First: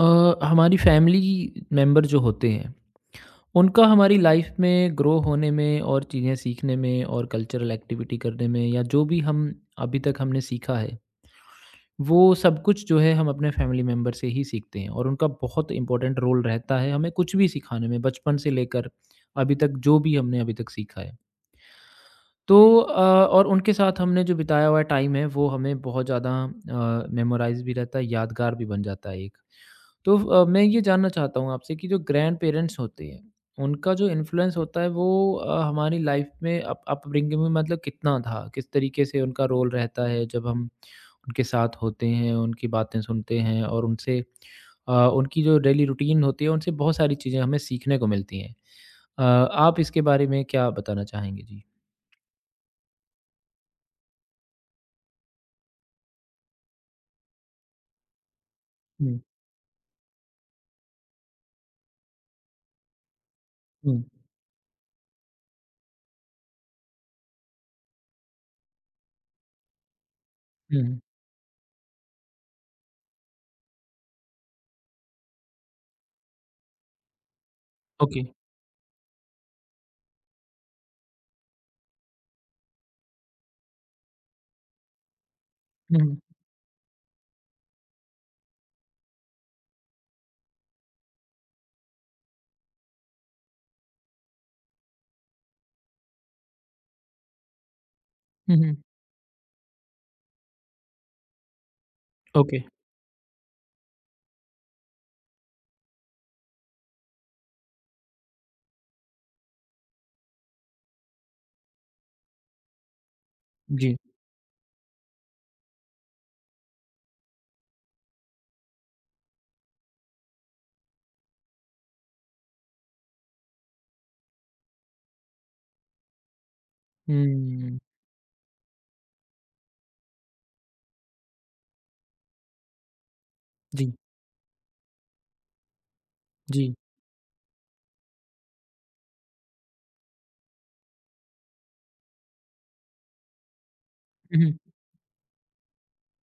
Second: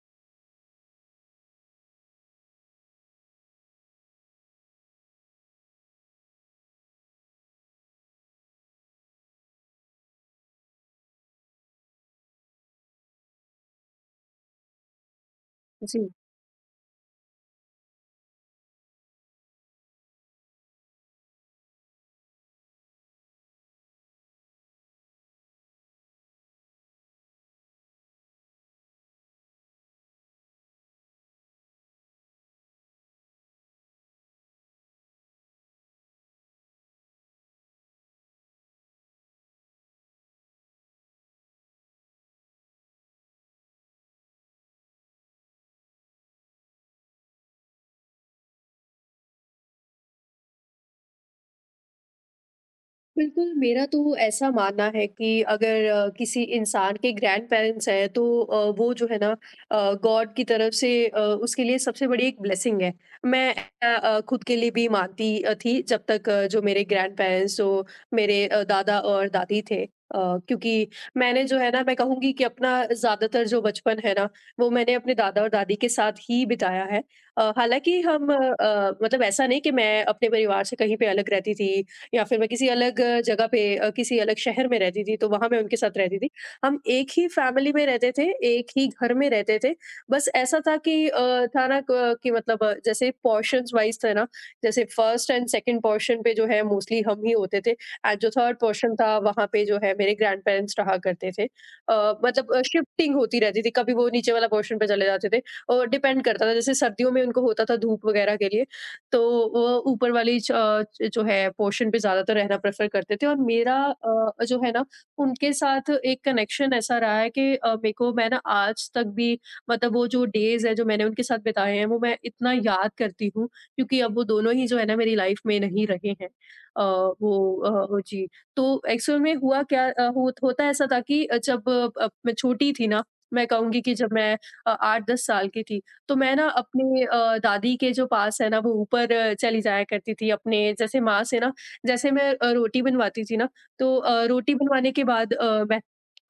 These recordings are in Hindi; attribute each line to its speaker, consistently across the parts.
Speaker 1: अ, हमारी फैमिली मेंबर जो होते हैं उनका हमारी लाइफ में ग्रो होने में और चीज़ें सीखने में और कल्चरल एक्टिविटी करने में या जो भी हम अभी तक हमने सीखा है वो सब कुछ जो है हम अपने फैमिली मेंबर से ही सीखते हैं और उनका बहुत
Speaker 2: जी,
Speaker 1: इंपॉर्टेंट रोल रहता है हमें कुछ भी सिखाने में बचपन से लेकर अभी तक जो भी हमने अभी तक सीखा है। तो अ, और उनके साथ हमने जो बिताया हुआ टाइम है वो हमें बहुत ज़्यादा मेमोराइज भी रहता है, यादगार भी बन जाता है एक। मैं ये जानना चाहता हूँ आपसे कि जो ग्रैंड-पेरेंट्स होते हैं, उनका जो इन्फ्लुएंस होता है वो हमारी लाइफ में अप अपब्रिंगिंग में मतलब कितना था? किस तरीके से उनका रोल रहता है जब हम उनके साथ होते हैं, उनकी बातें सुनते हैं और उनसे उनकी जो डेली रूटीन होती है, उनसे बहुत सारी चीज़ें हमें सीखने को मिलती हैं। आप इसके बारे में क्या बताना चाहेंगे? जी।
Speaker 2: बिल्कुल। मेरा तो ऐसा मानना है कि अगर किसी इंसान के ग्रैंड पेरेंट्स हैं तो वो जो है
Speaker 1: हुँ,
Speaker 2: ना गॉड की तरफ से उसके लिए सबसे बड़ी एक ब्लेसिंग है। मैं
Speaker 1: हुँ,
Speaker 2: खुद के लिए भी मानती थी जब तक जो मेरे ग्रैंड पेरेंट्स जो मेरे दादा और दादी थे। क्योंकि
Speaker 1: हुँ,
Speaker 2: मैंने जो है ना, मैं कहूँगी कि अपना ज़्यादातर जो बचपन है ना, वो मैंने अपने दादा और दादी के साथ ही बिताया है। हालाँकि
Speaker 1: ओके।
Speaker 2: मतलब ऐसा नहीं कि मैं अपने परिवार से कहीं पे अलग रहती थी या फिर मैं किसी अलग जगह पे किसी अलग शहर में रहती थी, तो वहाँ मैं उनके साथ
Speaker 1: हुँ, हुँ,
Speaker 2: रहती थी। हम एक ही फैमिली में रहते थे, एक ही घर में रहते थे। बस ऐसा था कि था ना क कि मतलब जैसे पोर्शन्स वाइज़ थे ना, जैसे फर्स्ट एंड सेकंड पोर्शन पे जो है मोस्टली हम ही होते थे एंड जो थर्ड
Speaker 1: हुँ, हुँ,
Speaker 2: पोर्शन था, वहाँ पे जो है मेरे ग्रैंडपेरेंट्स रहा करते थे। मतलब
Speaker 1: ओके,
Speaker 2: शिफ्टिंग होती रहती थी, कभी वो नीचे वाला पोर्शन पे चले जाते थे और डिपेंड करता था, जैसे सर्दियों में उनको होता था धूप वगैरह के लिए, तो वो ऊपर वाली च अ, ज जो है पोर्शन पे ज़्यादातर रहना प्रेफ़र करते थे। और मेरा
Speaker 1: जी।
Speaker 2: जो है ना उनके साथ एक कनेक्शन ऐसा रहा है कि मेरे को, मैं ना आज तक भी, मतलब वो जो डेज़ हैं जो मैंने उनके साथ बिताए हैं, वो मैं इतना याद करती हूँ क्योंकि अब वो दोनों ही जो है ना मेरी लाइफ़ में नहीं रहे हैं। अ,
Speaker 1: हुँ,
Speaker 2: वो जी। तो एक्चुअल में हुआ क्या, अ, हो होता ऐसा था कि जब मैं छोटी थी ना, मैं कहूँगी
Speaker 1: जी,
Speaker 2: कि जब मैं अ, 8-10 साल की थी, तो मैं ना
Speaker 1: जी,
Speaker 2: अपने दादी के जो पास है ना वो ऊपर चली जाया करती थी अपने जैसे माँ से ना, जैसे मैं रोटी बनवाती थी ना, तो
Speaker 1: हुँ,
Speaker 2: रोटी
Speaker 1: हुँ,
Speaker 2: बनवाने के बाद मैं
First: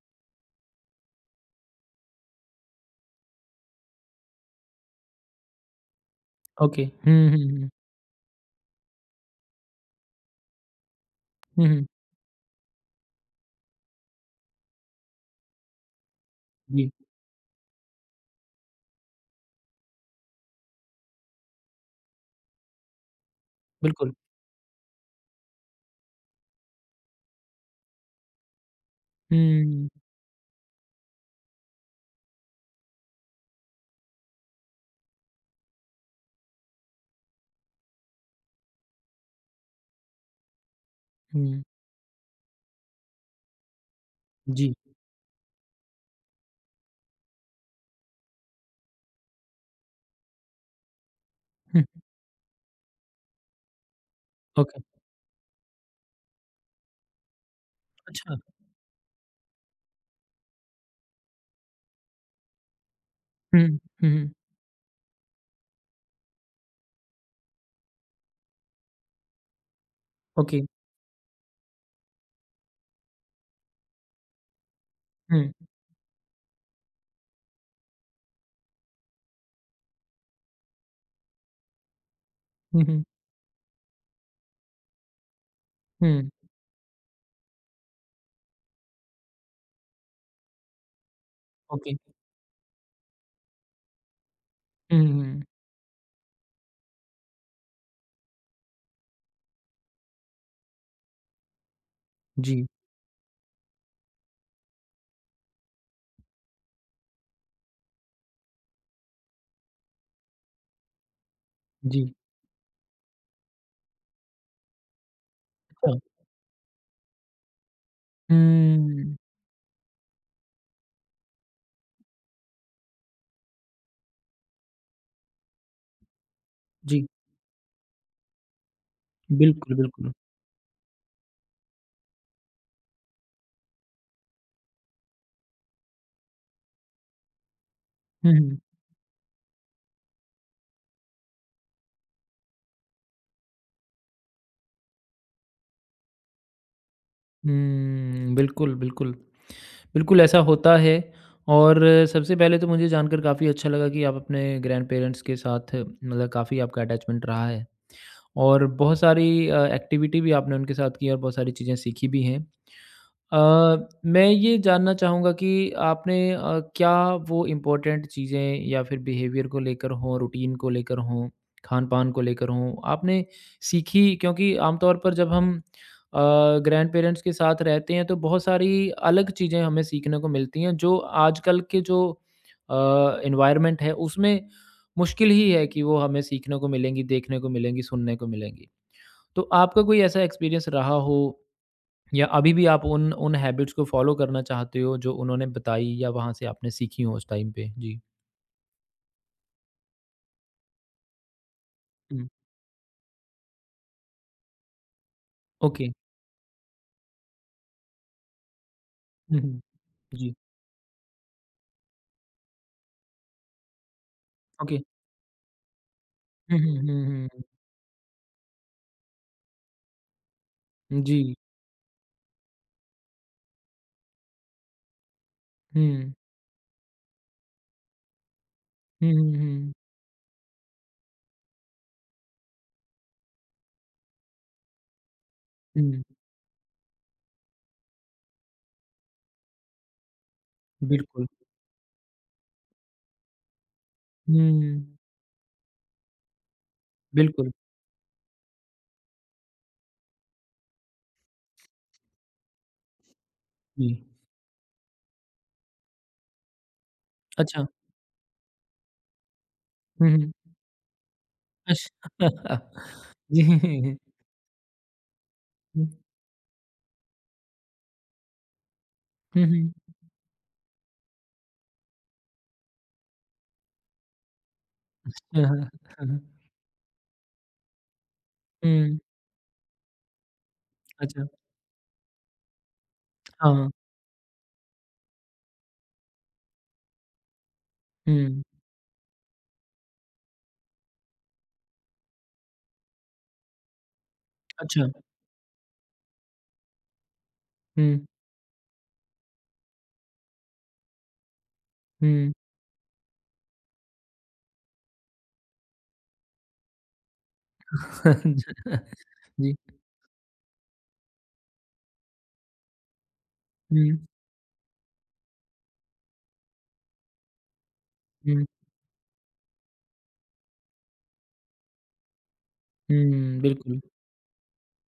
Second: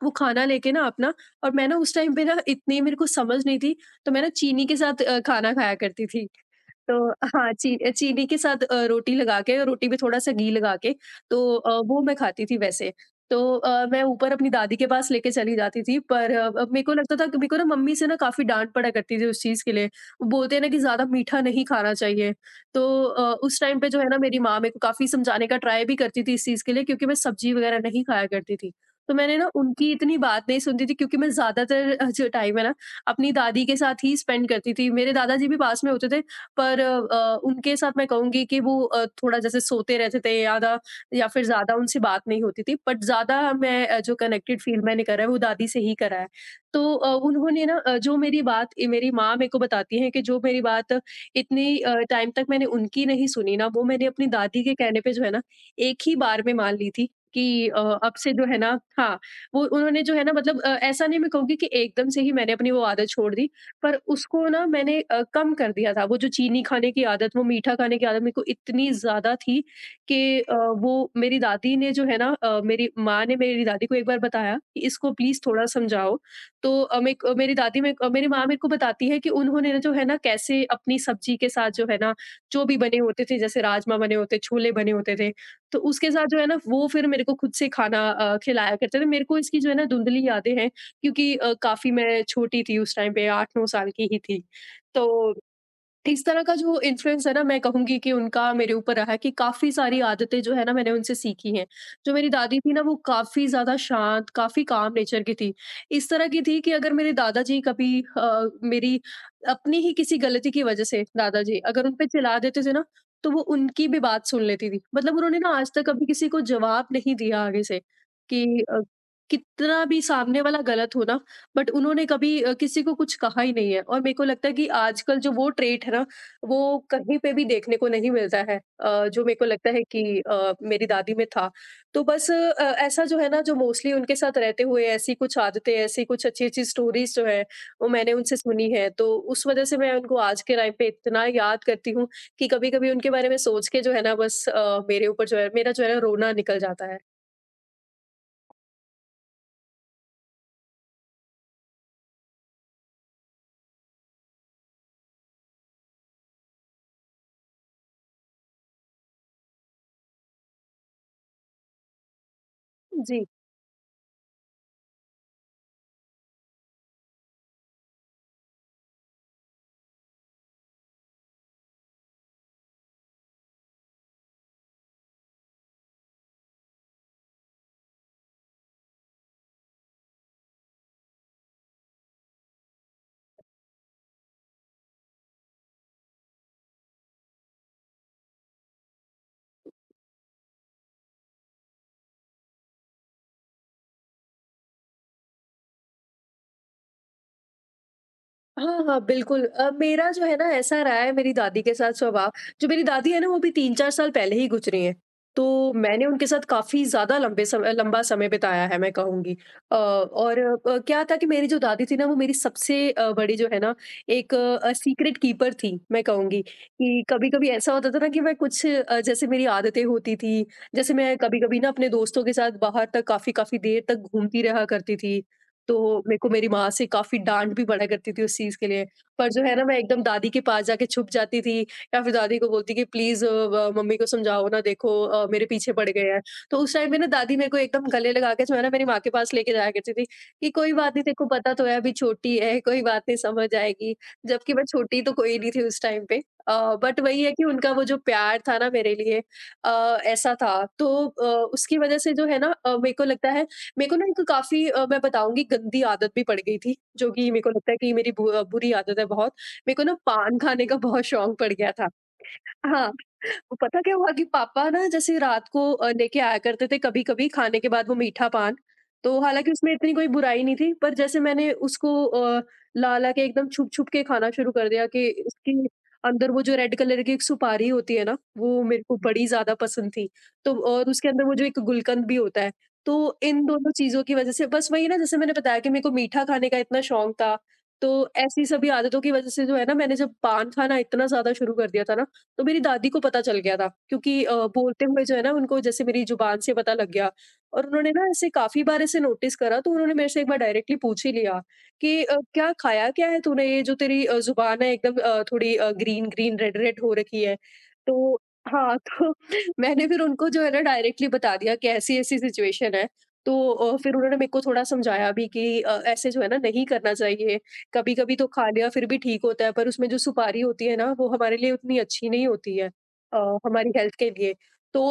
Speaker 2: वो खाना लेके ना अपना। और मैं ना उस टाइम पे ना इतनी मेरे को समझ नहीं थी, तो मैं ना चीनी के साथ खाना खाया करती थी।
Speaker 1: ओके।
Speaker 2: तो
Speaker 1: हुँ, हुँ,
Speaker 2: हाँ,
Speaker 1: हुँ।
Speaker 2: चीनी के साथ रोटी लगा के, रोटी पे थोड़ा सा घी लगा के, तो
Speaker 1: हुँ, हुँ।
Speaker 2: वो मैं खाती थी वैसे। तो मैं ऊपर अपनी दादी के पास लेके चली जाती थी, पर अब मेरे
Speaker 1: जी,
Speaker 2: को लगता था कि मेरे को ना मम्मी से ना काफ़ी डाँट पड़ा करती थी उस चीज़ के लिए। वो बोलते हैं ना कि ज़्यादा मीठा नहीं खाना चाहिए। तो उस टाइम पे जो है
Speaker 1: बिल्कुल।
Speaker 2: ना, मेरी माँ मेरे को काफ़ी समझाने का ट्राई भी करती थी इस चीज़ के लिए, क्योंकि मैं सब्ज़ी वग़ैरह नहीं खाया करती थी। तो मैंने ना
Speaker 1: हुँ,
Speaker 2: उनकी इतनी बात नहीं सुनती थी, क्योंकि मैं ज़्यादातर जो टाइम है ना अपनी दादी के साथ ही स्पेंड करती थी। मेरे दादाजी भी पास में होते थे, पर उनके साथ मैं कहूँगी कि वो थोड़ा जैसे सोते रहते थे, या फिर
Speaker 1: हुँ,
Speaker 2: ज़्यादा उनसे बात नहीं होती थी, बट ज़्यादा मैं जो कनेक्टेड
Speaker 1: जी।
Speaker 2: फील मैंने करा है, वो दादी से ही करा है। तो उन्होंने ना जो मेरी बात, मेरी माँ मेरे को बताती हैं कि जो मेरी बात इतनी
Speaker 1: हुँ,
Speaker 2: टाइम तक मैंने उनकी नहीं सुनी ना, वो मैंने अपनी दादी के
Speaker 1: ओके।
Speaker 2: कहने पे जो है ना, एक ही बार में मान ली थी कि अब से
Speaker 1: अच्छा।
Speaker 2: जो है ना। हाँ, वो उन्होंने जो है ना, मतलब ऐसा नहीं मैं कहूँगी कि एकदम से ही मैंने अपनी वो आदत छोड़ दी,
Speaker 1: हुँ,
Speaker 2: पर
Speaker 1: हुँ, हुँ,
Speaker 2: उसको ना मैंने कम कर दिया था। वो जो चीनी खाने की आदत, वो मीठा खाने की आदत मेरे को इतनी ज़्यादा थी कि
Speaker 1: ओके।
Speaker 2: वो मेरी दादी ने जो है ना, मेरी माँ ने मेरी दादी को एक बार बताया कि इसको प्लीज़
Speaker 1: हुँ,
Speaker 2: थोड़ा समझाओ। तो अ, मेक अ, मेरी दादी मेक अ, मेरी माँ मेरे को बताती है कि उन्होंने ना जो है ना, कैसे अपनी सब्जी के साथ जो है ना, जो भी
Speaker 1: हुँ,
Speaker 2: बने
Speaker 1: हुँ,
Speaker 2: होते थे, जैसे राजमा बने होते, छोले बने होते थे, तो उसके साथ
Speaker 1: हुँ,
Speaker 2: जो है ना वो फिर मेरे को खुद से खाना खिलाया करते थे। मेरे को इसकी जो है ना धुंधली यादें हैं, क्योंकि काफ़ी
Speaker 1: ओके।
Speaker 2: मैं छोटी थी उस टाइम पे, 8-9 साल की ही थी।
Speaker 1: हुँ,
Speaker 2: तो
Speaker 1: हुँ,
Speaker 2: इस तरह का जो इन्फ्लुएंस है ना, मैं कहूँगी कि उनका मेरे ऊपर रहा है कि काफ़ी सारी आदतें जो है ना, मैंने उनसे सीखी हैं। जो मेरी दादी
Speaker 1: जी,
Speaker 2: थी ना, वो काफ़ी ज़्यादा शांत, काफ़ी काम नेचर की थी। इस तरह की थी कि अगर मेरे दादाजी कभी अ, मेरी अपनी ही किसी गलती की वज़ह से दादाजी अगर उन
Speaker 1: जी।
Speaker 2: पे चिल्ला देते थे ना, तो वो उनकी भी बात सुन लेती थी। मतलब उन्होंने ना आज तक
Speaker 1: अच्छा।
Speaker 2: कभी किसी को जवाब नहीं दिया आगे से, कि अ,
Speaker 1: हुँ,
Speaker 2: कितना भी सामने वाला गलत हो ना, बट उन्होंने कभी किसी को कुछ कहा ही नहीं है। और मेरे को लगता है कि आजकल जो वो ट्रेट है ना, वो
Speaker 1: जी,
Speaker 2: कहीं पे भी देखने को नहीं मिलता है, जो मेरे को लगता
Speaker 1: बिल्कुल,
Speaker 2: है कि
Speaker 1: बिल्कुल।
Speaker 2: मेरी दादी में था। तो बस ऐसा जो है ना, जो मोस्टली उनके साथ रहते हुए ऐसी कुछ आदतें, ऐसी कुछ अच्छी अच्छी स्टोरीज जो है, वो मैंने
Speaker 1: हुँ,
Speaker 2: उनसे
Speaker 1: हुँ,
Speaker 2: सुनी है, तो उस वजह से मैं उनको आज के टाइम पे इतना याद करती हूँ, कि कभी कभी उनके बारे में सोच के जो है ना, बस मेरे ऊपर जो है, मेरा जो है ना रोना निकल जाता है।
Speaker 1: हुँ, बिल्कुल, बिल्कुल। बिल्कुल ऐसा होता है। और सबसे पहले तो मुझे जानकर काफ़ी अच्छा लगा कि आप अपने ग्रैंडपेरेंट्स के साथ मतलब काफ़ी आपका अटैचमेंट रहा है और बहुत सारी एक्टिविटी भी आपने उनके साथ की है और बहुत सारी चीज़ें सीखी भी हैं।
Speaker 2: जी,
Speaker 1: अ, मैं ये जानना चाहूँगा कि आपने क्या वो इम्पोर्टेंट चीज़ें या फिर बिहेवियर को लेकर हों, रूटीन को लेकर हों, खान-पान को लेकर हों, आपने सीखी? क्योंकि आमतौर पर जब हम अ, ग्रैंडपेरेंट्स के साथ रहते हैं, तो बहुत सारी अलग चीज़ें हमें सीखने को मिलती हैं, जो आजकल के जो अ, एनवायरनमेंट है, उसमें मुश्किल ही है कि वो हमें सीखने को मिलेंगी, देखने को मिलेंगी, सुनने को मिलेंगी। तो आपका कोई ऐसा एक्सपीरियंस रहा हो? या अभी भी आप उन उन हैबिट्स को फ़ॉलो करना चाहते हो जो उन्होंने बताई या वहाँ से आपने सीखी हो उस टाइम पे? जी।
Speaker 2: हाँ, हाँ, बिल्कुल। मेरा जो है ना ऐसा रहा है मेरी दादी के साथ
Speaker 1: हुँ।
Speaker 2: स्वभाव। जो मेरी दादी है ना, वो भी 3-4 साल पहले ही गुज़री हैं। तो
Speaker 1: ओके।
Speaker 2: मैंने उनके साथ काफ़ी ज़्यादा लंबे समय लंबा समय बिताया है, मैं कहूँगी।
Speaker 1: हुँ, हुँ। जी।
Speaker 2: और क्या था कि मेरी जो दादी थी ना, वो मेरी सबसे बड़ी जो है ना एक
Speaker 1: ओके।
Speaker 2: सीक्रेट कीपर थी, मैं कहूँगी
Speaker 1: हुँ, हुँ,
Speaker 2: कि
Speaker 1: हुँ, हुँ, हुँ।
Speaker 2: कभी-कभी ऐसा होता था ना कि मैं कुछ जैसे मेरी आदतें होती थी, जैसे मैं
Speaker 1: जी।
Speaker 2: कभी-कभी ना अपने दोस्तों के साथ बाहर तक काफ़ी-काफ़ी देर तक घूमती रहा करती थी। तो
Speaker 1: हुँ।
Speaker 2: मेरे को मेरी माँ से काफ़ी डाँट भी पड़ा करती थी उस चीज़ के लिए।
Speaker 1: हुँ,
Speaker 2: पर
Speaker 1: हुँ,
Speaker 2: जो है ना,
Speaker 1: हुँ।
Speaker 2: मैं एकदम दादी के पास जाके छुप जाती थी, या फिर दादी को बोलती कि प्लीज़ अ, व मम्मी को समझाओ ना, देखो मेरे पीछे पड़
Speaker 1: हुँ,
Speaker 2: गए हैं। तो उस टाइम में ना दादी मेरे को एकदम गले लगा के जो है ना मेरी माँ के पास लेके जाया करती थी, कि कोई बात नहीं, तेरे को
Speaker 1: बिल्कुल।
Speaker 2: पता तो है अभी छोटी है, कोई बात नहीं, समझ आएगी। जबकि मैं
Speaker 1: हुँ,
Speaker 2: छोटी तो कोई नहीं थी उस टाइम पे। अ, बट वही है कि
Speaker 1: बिल्कुल।
Speaker 2: उनका वो जो प्यार था ना मेरे लिए ऐसा था, तो उसकी वज़ह से जो है ना, मेरे को लगता है
Speaker 1: जी।
Speaker 2: मेरे को ना एक काफ़ी मैं बताऊँगी गंदी आदत भी पड़ गई थी, जो कि मेरे को
Speaker 1: अच्छा।
Speaker 2: लगता है कि मेरी बुरी आदत है बहुत। मेरे को ना
Speaker 1: हुँ, हुँ।
Speaker 2: पान खाने का बहुत शौक पड़ गया था।
Speaker 1: अच्छा।
Speaker 2: हाँ, वो पता क्या
Speaker 1: जी।
Speaker 2: हुआ कि पापा ना जैसे रात को
Speaker 1: हुँ,
Speaker 2: लेके आया करते थे कभी-कभी खाने के बाद, वो मीठा पान। तो
Speaker 1: हुँ,
Speaker 2: हालाँकि
Speaker 1: हुँ।
Speaker 2: उसमें इतनी कोई बुराई नहीं थी, पर जैसे मैंने उसको ला-ला के एकदम छुप-छुप के खाना शुरू कर दिया, कि
Speaker 1: हाँ,
Speaker 2: उसके
Speaker 1: हाँ। हाँ, हाँ।
Speaker 2: अंदर वो जो रेड कलर की एक सुपारी होती है ना, वो मेरे को
Speaker 1: हुँ,
Speaker 2: बड़ी ज़्यादा पसंद थी। तो और उसके अंदर
Speaker 1: अच्छा।
Speaker 2: वो जो एक गुलकंद भी होता है, तो इन दोनों
Speaker 1: हाँ।
Speaker 2: चीज़ों की वज़ह से बस वही ना, जैसे मैंने बताया कि मेरे को मीठा खाने का इतना शौक था, तो
Speaker 1: हुँ,
Speaker 2: ऐसी सभी आदतों की वज़ह से जो है ना, मैंने जब पान खाना इतना ज़्यादा शुरू कर दिया था ना, तो मेरी दादी को पता चल गया था, क्योंकि बोलते
Speaker 1: अच्छा।
Speaker 2: हुए जो है ना उनको, जैसे मेरी ज़ुबान से पता लग गया। और उन्होंने ना
Speaker 1: हुँ,
Speaker 2: ऐसे काफ़ी बार ऐसे नोटिस करा, तो उन्होंने मेरे से एक बार डायरेक्टली पूछ ही लिया कि
Speaker 1: हुँ।
Speaker 2: "क्या खाया क्या है तूने? ये जो तेरी ज़ुबान है एकदम थोड़ी ग्रीन ग्रीन, रेड रेड हो रखी है।" तो हाँ, तो
Speaker 1: जी।
Speaker 2: मैंने फिर उनको जो है ना डायरेक्टली बता दिया कि ऐसी-ऐसी सिचुएशन है। तो फिर
Speaker 1: हुँ,
Speaker 2: उन्होंने मेरे को थोड़ा समझाया भी कि ऐसे जो है ना नहीं करना चाहिए। कभी-कभी तो
Speaker 1: हुँ,
Speaker 2: खा लिया फिर भी ठीक होता है, पर उसमें जो सुपारी होती है ना, वो हमारे लिए उतनी अच्छी नहीं होती है अ,
Speaker 1: हुँ,
Speaker 2: हमारी
Speaker 1: बिल्कुल।
Speaker 2: हेल्थ के लिए। तो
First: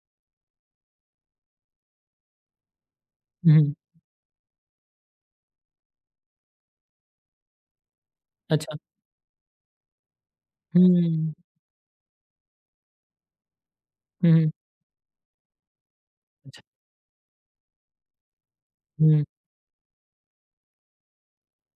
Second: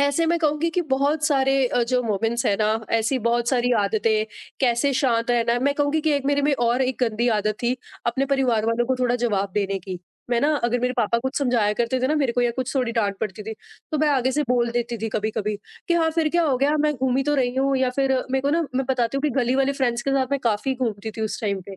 Speaker 2: ऐसे मैं कहूँगी कि बहुत सारे जो मोमेंट्स हैं ना, ऐसी बहुत
Speaker 1: हुँ,
Speaker 2: सारी
Speaker 1: हुँ।
Speaker 2: आदतें, कैसे शांत रहना है। मैं कहूँगी कि एक मेरे में और एक गंदी आदत थी, अपने परिवार
Speaker 1: अच्छा।
Speaker 2: वालों को थोड़ा जवाब देने की। मैं ना, अगर मेरे पापा
Speaker 1: हुँ,
Speaker 2: कुछ समझाया करते थे ना मेरे को, या कुछ थोड़ी डाँट पड़ती थी, तो मैं आगे से
Speaker 1: हुँ,
Speaker 2: बोल देती थी कभी-कभी कि हाँ, फिर क्या हो
Speaker 1: अच्छा,
Speaker 2: गया, मैं घूमी तो रही हूँ। या फिर मेरे को ना, मैं बताती हूँ
Speaker 1: हुँ,
Speaker 2: कि गली वाले फ्रेंड्स के साथ मैं काफ़ी घूमती थी उस टाइम पे।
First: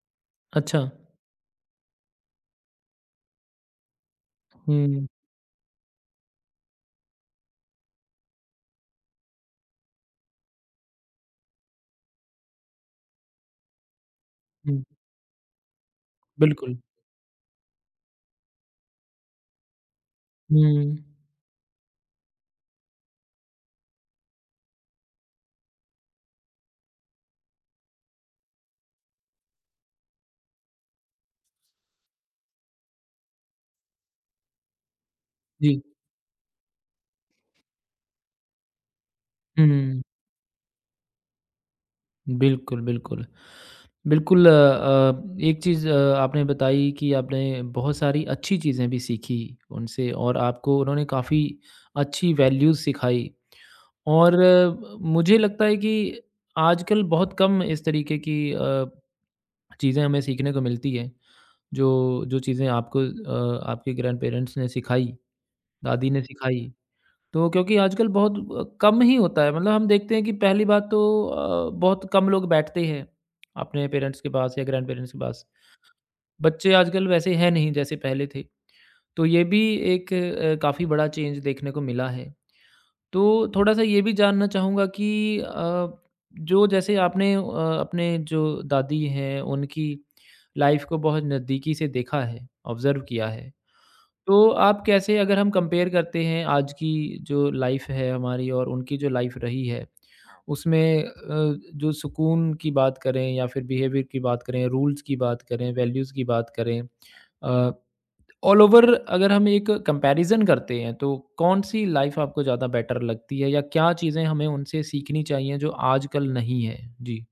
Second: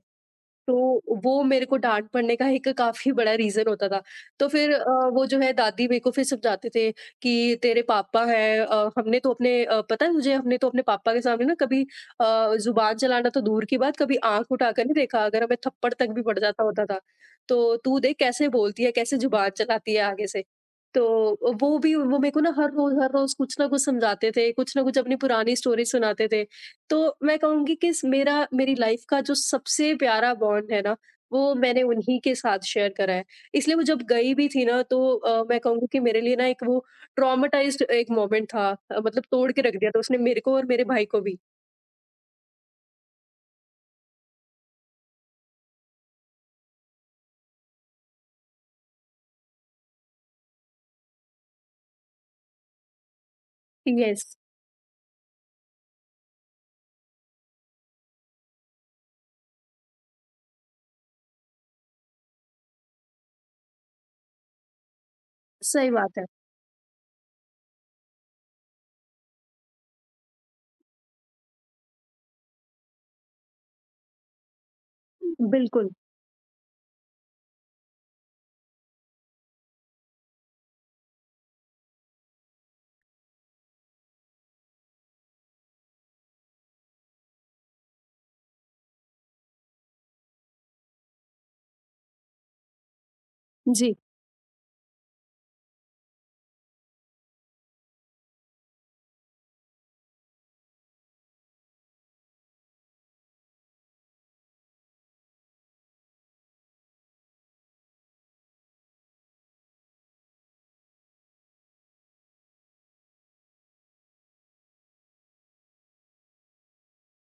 Speaker 1: अच्छा।
Speaker 2: तो वो मेरे को डाँट पड़ने का एक काफ़ी बड़ा रीज़न होता था। तो फिर
Speaker 1: हुँ,
Speaker 2: वो जो है दादी मेरे को फिर समझाते थे कि तेरे पापा हैं। हमने तो अपने पता है तुझे, हमने तो अपने पापा के सामने ना कभी ज़ुबान चलाना तो दूर की बात, कभी आँख
Speaker 1: हुँ,
Speaker 2: उठाकर नहीं देखा, अगर हमें थप्पड़ तक भी पड़ जाता
Speaker 1: बिल्कुल।
Speaker 2: होता था। तो तू देख कैसे बोलती है, कैसे ज़ुबान चलाती है आगे से।
Speaker 1: हुँ,
Speaker 2: तो वो भी, वो मेरे को ना हर रोज़ कुछ ना कुछ समझाते थे, कुछ ना कुछ अपनी पुरानी स्टोरी सुनाते थे। तो मैं कहूँगी कि स मेरा मेरी लाइफ़ का जो सबसे प्यारा बॉन्ड है ना, वो मैंने उन्हीं के साथ शेयर करा है। इसलिए वो जब गई भी थी ना, तो मैं
Speaker 1: जी,
Speaker 2: कहूँगी कि मेरे लिए ना एक वो ट्रॉमाटाइज़्ड एक मोमेंट था। मतलब तोड़ के रख दिया था
Speaker 1: हुँ,
Speaker 2: उसने मेरे को और मेरे भाई को भी।
Speaker 1: बिल्कुल, बिल्कुल। एक चीज़ आपने बताई कि आपने बहुत सारी अच्छी चीज़ें भी सीखी उनसे और आपको उन्होंने काफ़ी अच्छी वैल्यूज़ सिखाई
Speaker 2: यस,
Speaker 1: और मुझे लगता है कि आजकल बहुत कम इस तरीके की चीज़ें हमें सीखने को मिलती हैं, जो जो चीज़ें आपको आपके ग्रैंडपेरेंट्स ने सिखाई।
Speaker 2: सही
Speaker 1: दादी
Speaker 2: बात
Speaker 1: ने
Speaker 2: है।
Speaker 1: सिखाई। तो क्योंकि आजकल बहुत कम ही होता है, मतलब हम देखते हैं कि पहली बात तो बहुत कम लोग बैठते हैं अपने पेरेंट्स के पास या ग्रैंड-पेरेंट्स के पास।
Speaker 2: बिल्कुल,
Speaker 1: बच्चे आजकल वैसे हैं नहीं जैसे पहले थे। तो ये भी एक काफ़ी बड़ा चेंज देखने को मिला है। तो थोड़ा-सा ये भी जानना चाहूँगा कि अ, जो जैसे आपने अपने जो दादी हैं उनकी लाइफ़ को बहुत नज़दीकी से देखा है, ऑब्ज़र्व किया है।
Speaker 2: जी।
Speaker 1: तो आप कैसे, अगर हम कंपेयर करते हैं आज की जो लाइफ है हमारी और उनकी जो लाइफ रही है, उसमें जो सुकून की बात करें या फिर बिहेवियर की बात करें, रूल्स की बात करें, वैल्यूज़ की बात करें, अ, ऑल ओवर अगर हम एक कंपैरिजन करते हैं, तो कौन-सी लाइफ आपको ज़्यादा बेटर लगती है या क्या चीज़ें हमें उनसे सीखनी चाहिए जो आजकल नहीं है? जी।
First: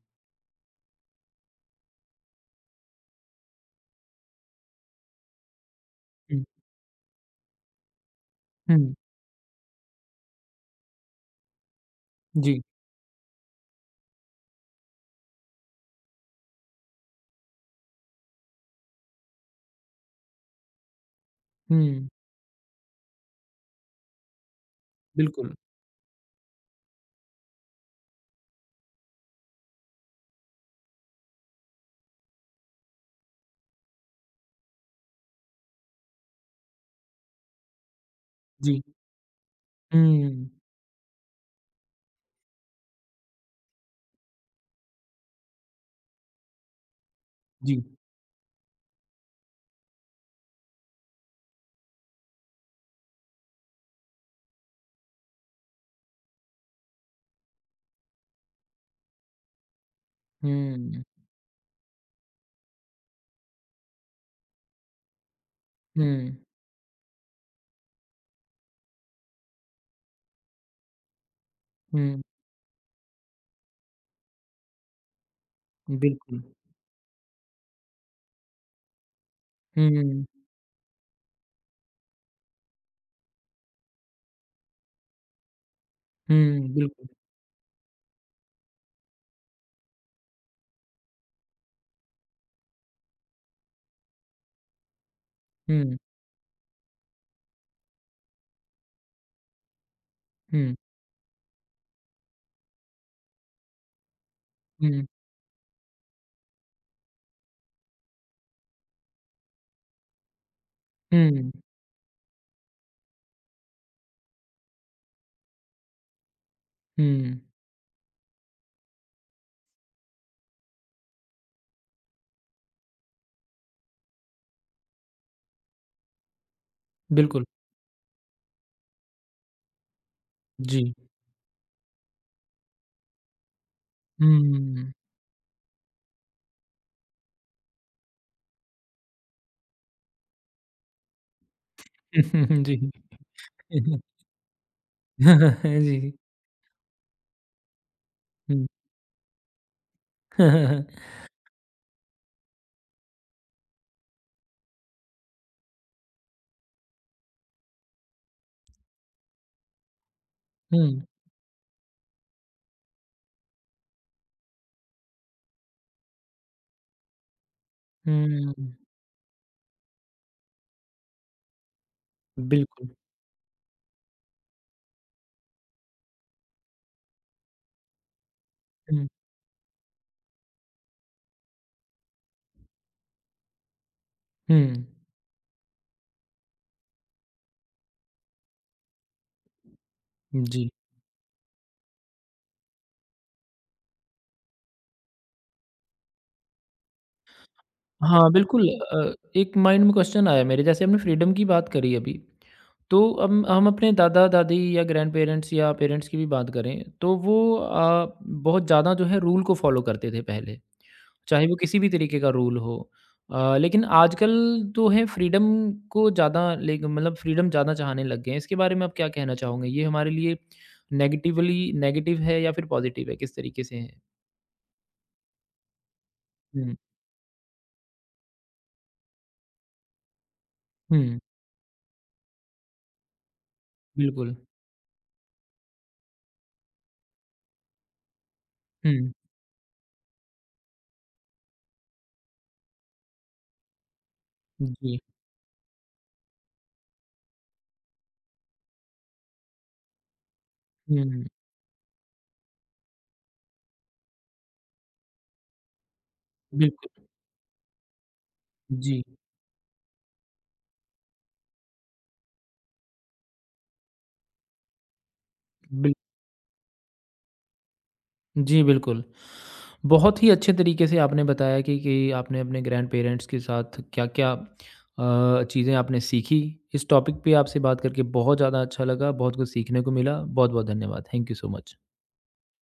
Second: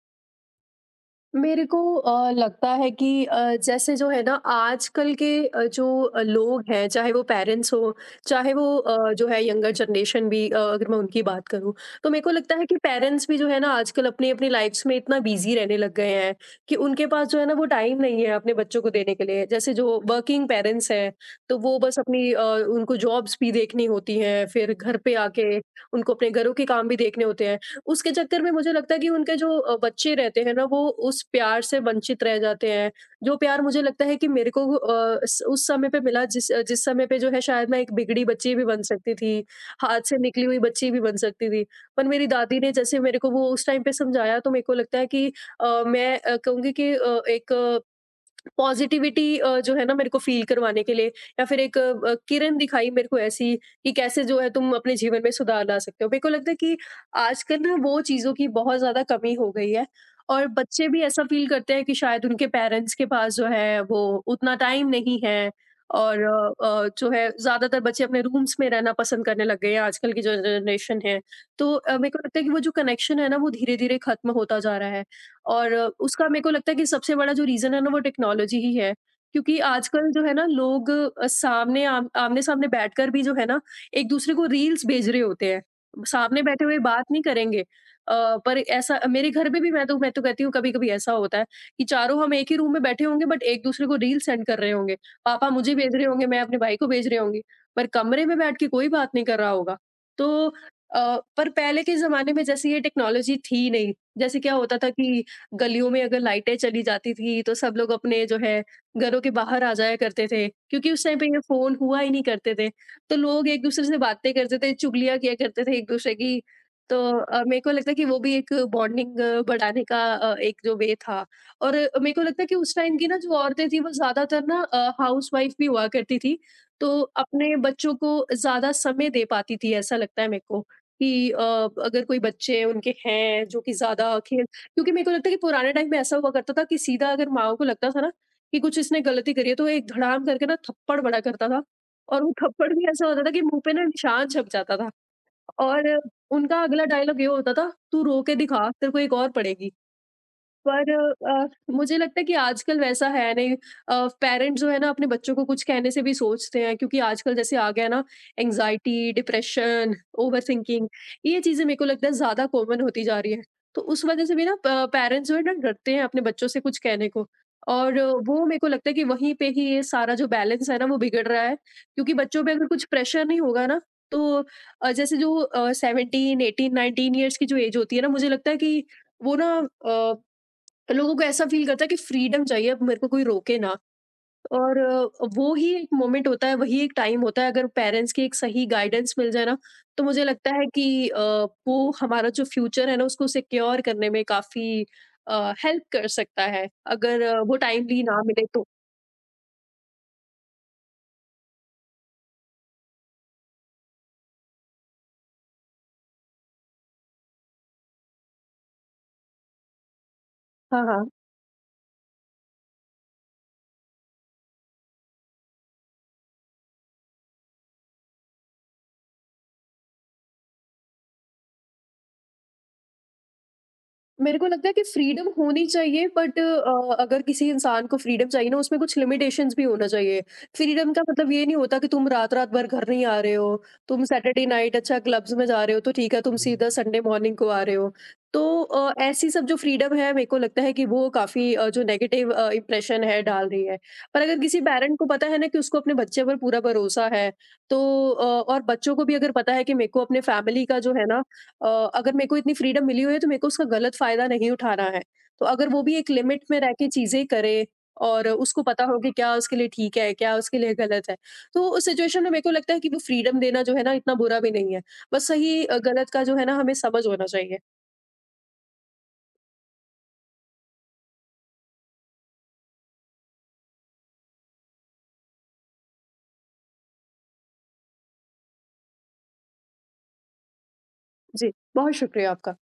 Speaker 2: मेरे को लगता है कि जैसे जो है ना आजकल के जो
Speaker 1: हुँ,
Speaker 2: लोग हैं, चाहे वो पेरेंट्स हो, चाहे वो
Speaker 1: हुँ,
Speaker 2: जो है यंगर जनरेशन भी, अगर मैं उनकी बात करूं, तो मेरे को लगता
Speaker 1: जी,
Speaker 2: है कि पेरेंट्स भी जो है ना आजकल अपनी अपनी लाइफ्स में इतना बिजी रहने लग गए हैं कि उनके पास जो है ना वो टाइम नहीं है अपने बच्चों को देने के लिए। जैसे जो वर्किंग पेरेंट्स हैं, तो वो बस
Speaker 1: हुँ,
Speaker 2: अपनी उनको जॉब्स भी देखनी होती हैं, फिर घर पे आके
Speaker 1: बिल्कुल,
Speaker 2: उनको अपने घरों के काम भी देखने होते हैं। उसके चक्कर में मुझे लगता है कि उनके जो बच्चे रहते हैं ना, वो उस प्यार से वंचित रह जाते हैं। जो प्यार, मुझे लगता है कि मेरे को अ, स उस समय पे मिला, जिस समय पे जो है, शायद मैं एक बिगड़ी बच्ची भी बन
Speaker 1: जी,
Speaker 2: सकती थी, हाथ से निकली
Speaker 1: हुँ,
Speaker 2: हुई बच्ची भी बन सकती थी। पर मेरी दादी ने जैसे मेरे को वो उस टाइम पे समझाया, तो मेरे को लगता है कि मैं कहूँगी कि एक
Speaker 1: जी,
Speaker 2: पॉज़िटिविटी जो है ना मेरे को फ़ील करवाने के लिए, या फिर एक किरण दिखाई मेरे को ऐसी कि कैसे जो है तुम अपने जीवन में सुधार ला सकते हो। मेरे को लगता है कि आजकल ना वो चीज़ों की बहुत ज़्यादा कमी हो गई है, और बच्चे भी
Speaker 1: हुँ,
Speaker 2: ऐसा फ़ील करते हैं कि शायद उनके पेरेंट्स के पास जो है वो उतना टाइम नहीं है, और
Speaker 1: हुँ,
Speaker 2: जो है ज़्यादातर बच्चे अपने रूम्स में रहना पसंद करने लग गए हैं, आजकल की जो जनरेशन है। तो मेरे को
Speaker 1: हुँ।
Speaker 2: लगता है कि वो जो कनेक्शन है ना, वो धीरे-धीरे ख़त्म होता जा रहा है। और उसका मेरे
Speaker 1: बिल्कुल।
Speaker 2: को लगता है कि सबसे बड़ा जो रीज़न है ना, वो टेक्नोलॉजी ही है। क्योंकि आजकल जो
Speaker 1: हुँ,
Speaker 2: है ना लोग सामने आम आमने-सामने बैठकर भी जो है ना एक-दूसरे को रील्स भेज रहे होते हैं। सामने बैठे
Speaker 1: हुँ,
Speaker 2: हुए बात
Speaker 1: बिल्कुल।
Speaker 2: नहीं करेंगे। पर ऐसा मेरे घर में भी, मैं तो कहती हूँ, कभी-कभी ऐसा होता है कि चारों हम एक ही रूम में बैठे होंगे, बट एक-दूसरे को रील सेंड कर रहे होंगे। पापा मुझे भेज
Speaker 1: हुँ,
Speaker 2: रहे होंगे, मैं अपने भाई को भेज रही होंगी। पर कमरे में बैठ के कोई बात नहीं कर रहा होगा। तो
Speaker 1: हुँ,
Speaker 2: पर पहले के ज़माने में जैसे ये टेक्नोलॉजी थी नहीं। जैसे क्या होता था
Speaker 1: हुँ,
Speaker 2: कि गलियों में अगर लाइटें चली जाती थी, तो सब लोग अपने जो है घरों के बाहर आ जाया करते थे, क्योंकि उस टाइम पे ये
Speaker 1: हुँ,
Speaker 2: फोन हुआ ही नहीं करते थे। तो लोग एक दूसरे से बातें करते थे, चुगलियां किया करते थे एक दूसरे की। तो
Speaker 1: हुँ,
Speaker 2: मेरे को लगता है कि वो भी एक बॉन्डिंग बढ़ाने का एक जो वे था। और मेरे को लगता है कि उस टाइम की ना जो औरतें थी, वो ज्यादातर ना हाउस वाइफ भी हुआ करती थी। तो
Speaker 1: बिल्कुल।
Speaker 2: अपने बच्चों को ज्यादा समय दे पाती थी, ऐसा लगता है मेरे को
Speaker 1: जी।
Speaker 2: कि अगर कोई बच्चे उनके हैं जो कि ज्यादा। क्योंकि
Speaker 1: हुँ।
Speaker 2: मेरे को लगता है कि पुराने टाइम में ऐसा हुआ करता था कि सीधा अगर माँ को लगता था ना कि कुछ इसने गलती करी है, तो वो एक धड़ाम करके ना थप्पड़ बड़ा करता था, और वो थप्पड़
Speaker 1: जी।
Speaker 2: भी ऐसा होता था कि मुँह पे ना निशान छप जाता था। और
Speaker 1: जी।
Speaker 2: उनका अगला डायलॉग ये होता था, "तू रो के
Speaker 1: हुँ।
Speaker 2: दिखा, तेरे को एक और पड़ेगी।" पर अ, मुझे लगता है कि आजकल वैसा है नहीं। पेरेंट्स जो है ना अपने बच्चों को कुछ कहने से भी सोचते हैं, क्योंकि आजकल जैसे आ गया ना एंजाइटी, डिप्रेशन, ओवरथिंकिंग,
Speaker 1: हुँ,
Speaker 2: ये चीजें मेरे को लगता है ज्यादा कॉमन होती जा रही है। तो उस वजह से भी ना, पेरेंट्स जो है ना डरते हैं अपने बच्चों से कुछ कहने को, और वो
Speaker 1: हुँ,
Speaker 2: मेरे को लगता है कि वहीं पे ही ये सारा जो बैलेंस है ना, वो बिगड़ रहा है। क्योंकि बच्चों पे अगर कुछ
Speaker 1: बिल्कुल।
Speaker 2: प्रेशर नहीं होगा ना, तो जैसे जो 17, 18, 19 ईयर्स की जो एज होती है ना, मुझे लगता है कि
Speaker 1: हुँ,
Speaker 2: वो ना लोगों को ऐसा फ़ील करता है कि फ्रीडम चाहिए, अब मेरे को कोई रोके ना।
Speaker 1: हुँ,
Speaker 2: और वो ही एक मोमेंट होता है, वही एक टाइम होता है, अगर पेरेंट्स की एक सही गाइडेंस मिल जाए ना, तो मुझे लगता है
Speaker 1: जी।
Speaker 2: कि वो हमारा जो फ्यूचर है ना, उसको सिक्योर करने में काफ़ी हेल्प कर सकता है, अगर वो टाइमली ना
Speaker 1: हाँ,
Speaker 2: मिले तो।
Speaker 1: बिल्कुल। एक माइंड में क्वेश्चन आया मेरे, जैसे हमने फ्रीडम की बात करी अभी, तो हम अपने दादा-दादी या ग्रैंडपेरेंट्स या पेरेंट्स की भी बात करें, तो वो बहुत ज़्यादा जो है रूल को फ़ॉलो करते थे पहले।
Speaker 2: हाँ, हाँ।
Speaker 1: चाहे वो किसी भी तरीके का रूल हो, लेकिन आजकल तो है फ्रीडम को ज़्यादा ले, मतलब फ्रीडम ज़्यादा चाहने लग गए हैं। इसके बारे में आप क्या कहना चाहोगे? ये हमारे लिए नेगेटिवली नेगेटिव है या फिर पॉजिटिव है, किस तरीके से है?
Speaker 2: मेरे को लगता है कि फ्रीडम होनी चाहिए, बट
Speaker 1: हुँ,
Speaker 2: अगर किसी इंसान को फ्रीडम चाहिए ना, उसमें कुछ लिमिटेशंस भी होना चाहिए। फ्रीडम का
Speaker 1: हुँ,
Speaker 2: मतलब ये नहीं होता कि तुम रात-रात भर घर नहीं आ रहे हो, तुम
Speaker 1: बिल्कुल।
Speaker 2: सैटरडे नाइट अच्छा क्लब्स में जा रहे हो तो ठीक है, तुम हुँ। सीधा संडे मॉर्निंग को आ रहे हो। तो
Speaker 1: हुँ,
Speaker 2: ऐसी सब जो फ्रीडम है, मेरे को लगता है कि वो काफ़ी जो नेगेटिव इंप्रेशन है डाल रही है। पर अगर किसी पेरेंट
Speaker 1: जी,
Speaker 2: को पता है ना कि उसको अपने बच्चे पर पूरा भरोसा है, तो और बच्चों को भी अगर पता है कि मेरे को अपने फैमिली का जो है ना,
Speaker 1: हुँ,
Speaker 2: अ, अगर मेरे को इतनी फ्रीडम मिली हुई है, तो मेरे को उसका गलत फ़ायदा नहीं उठाना है। तो अगर वो भी एक लिमिट में रह के
Speaker 1: बिल्कुल,
Speaker 2: चीज़ें करे, और उसको पता हो
Speaker 1: जी,
Speaker 2: कि क्या उसके लिए ठीक है, क्या उसके लिए गलत है, तो उस सिचुएशन में मेरे को लगता है कि वो फ्रीडम देना जो है ना, इतना बुरा भी नहीं है। बस सही
Speaker 1: बिल
Speaker 2: गलत का जो है ना, हमें समझ होना चाहिए।
Speaker 1: जी, बिल्कुल। बहुत ही अच्छे तरीके से आपने बताया कि आपने अपने ग्रैंडपेरेंट्स के साथ क्या-क्या चीज़ें आपने सीखी। इस टॉपिक पे आपसे बात करके बहुत ज़्यादा अच्छा लगा, बहुत कुछ सीखने को मिला। बहुत-बहुत धन्यवाद। थैंक यू सो
Speaker 2: जी,
Speaker 1: मच।
Speaker 2: बहुत शुक्रिया आपका।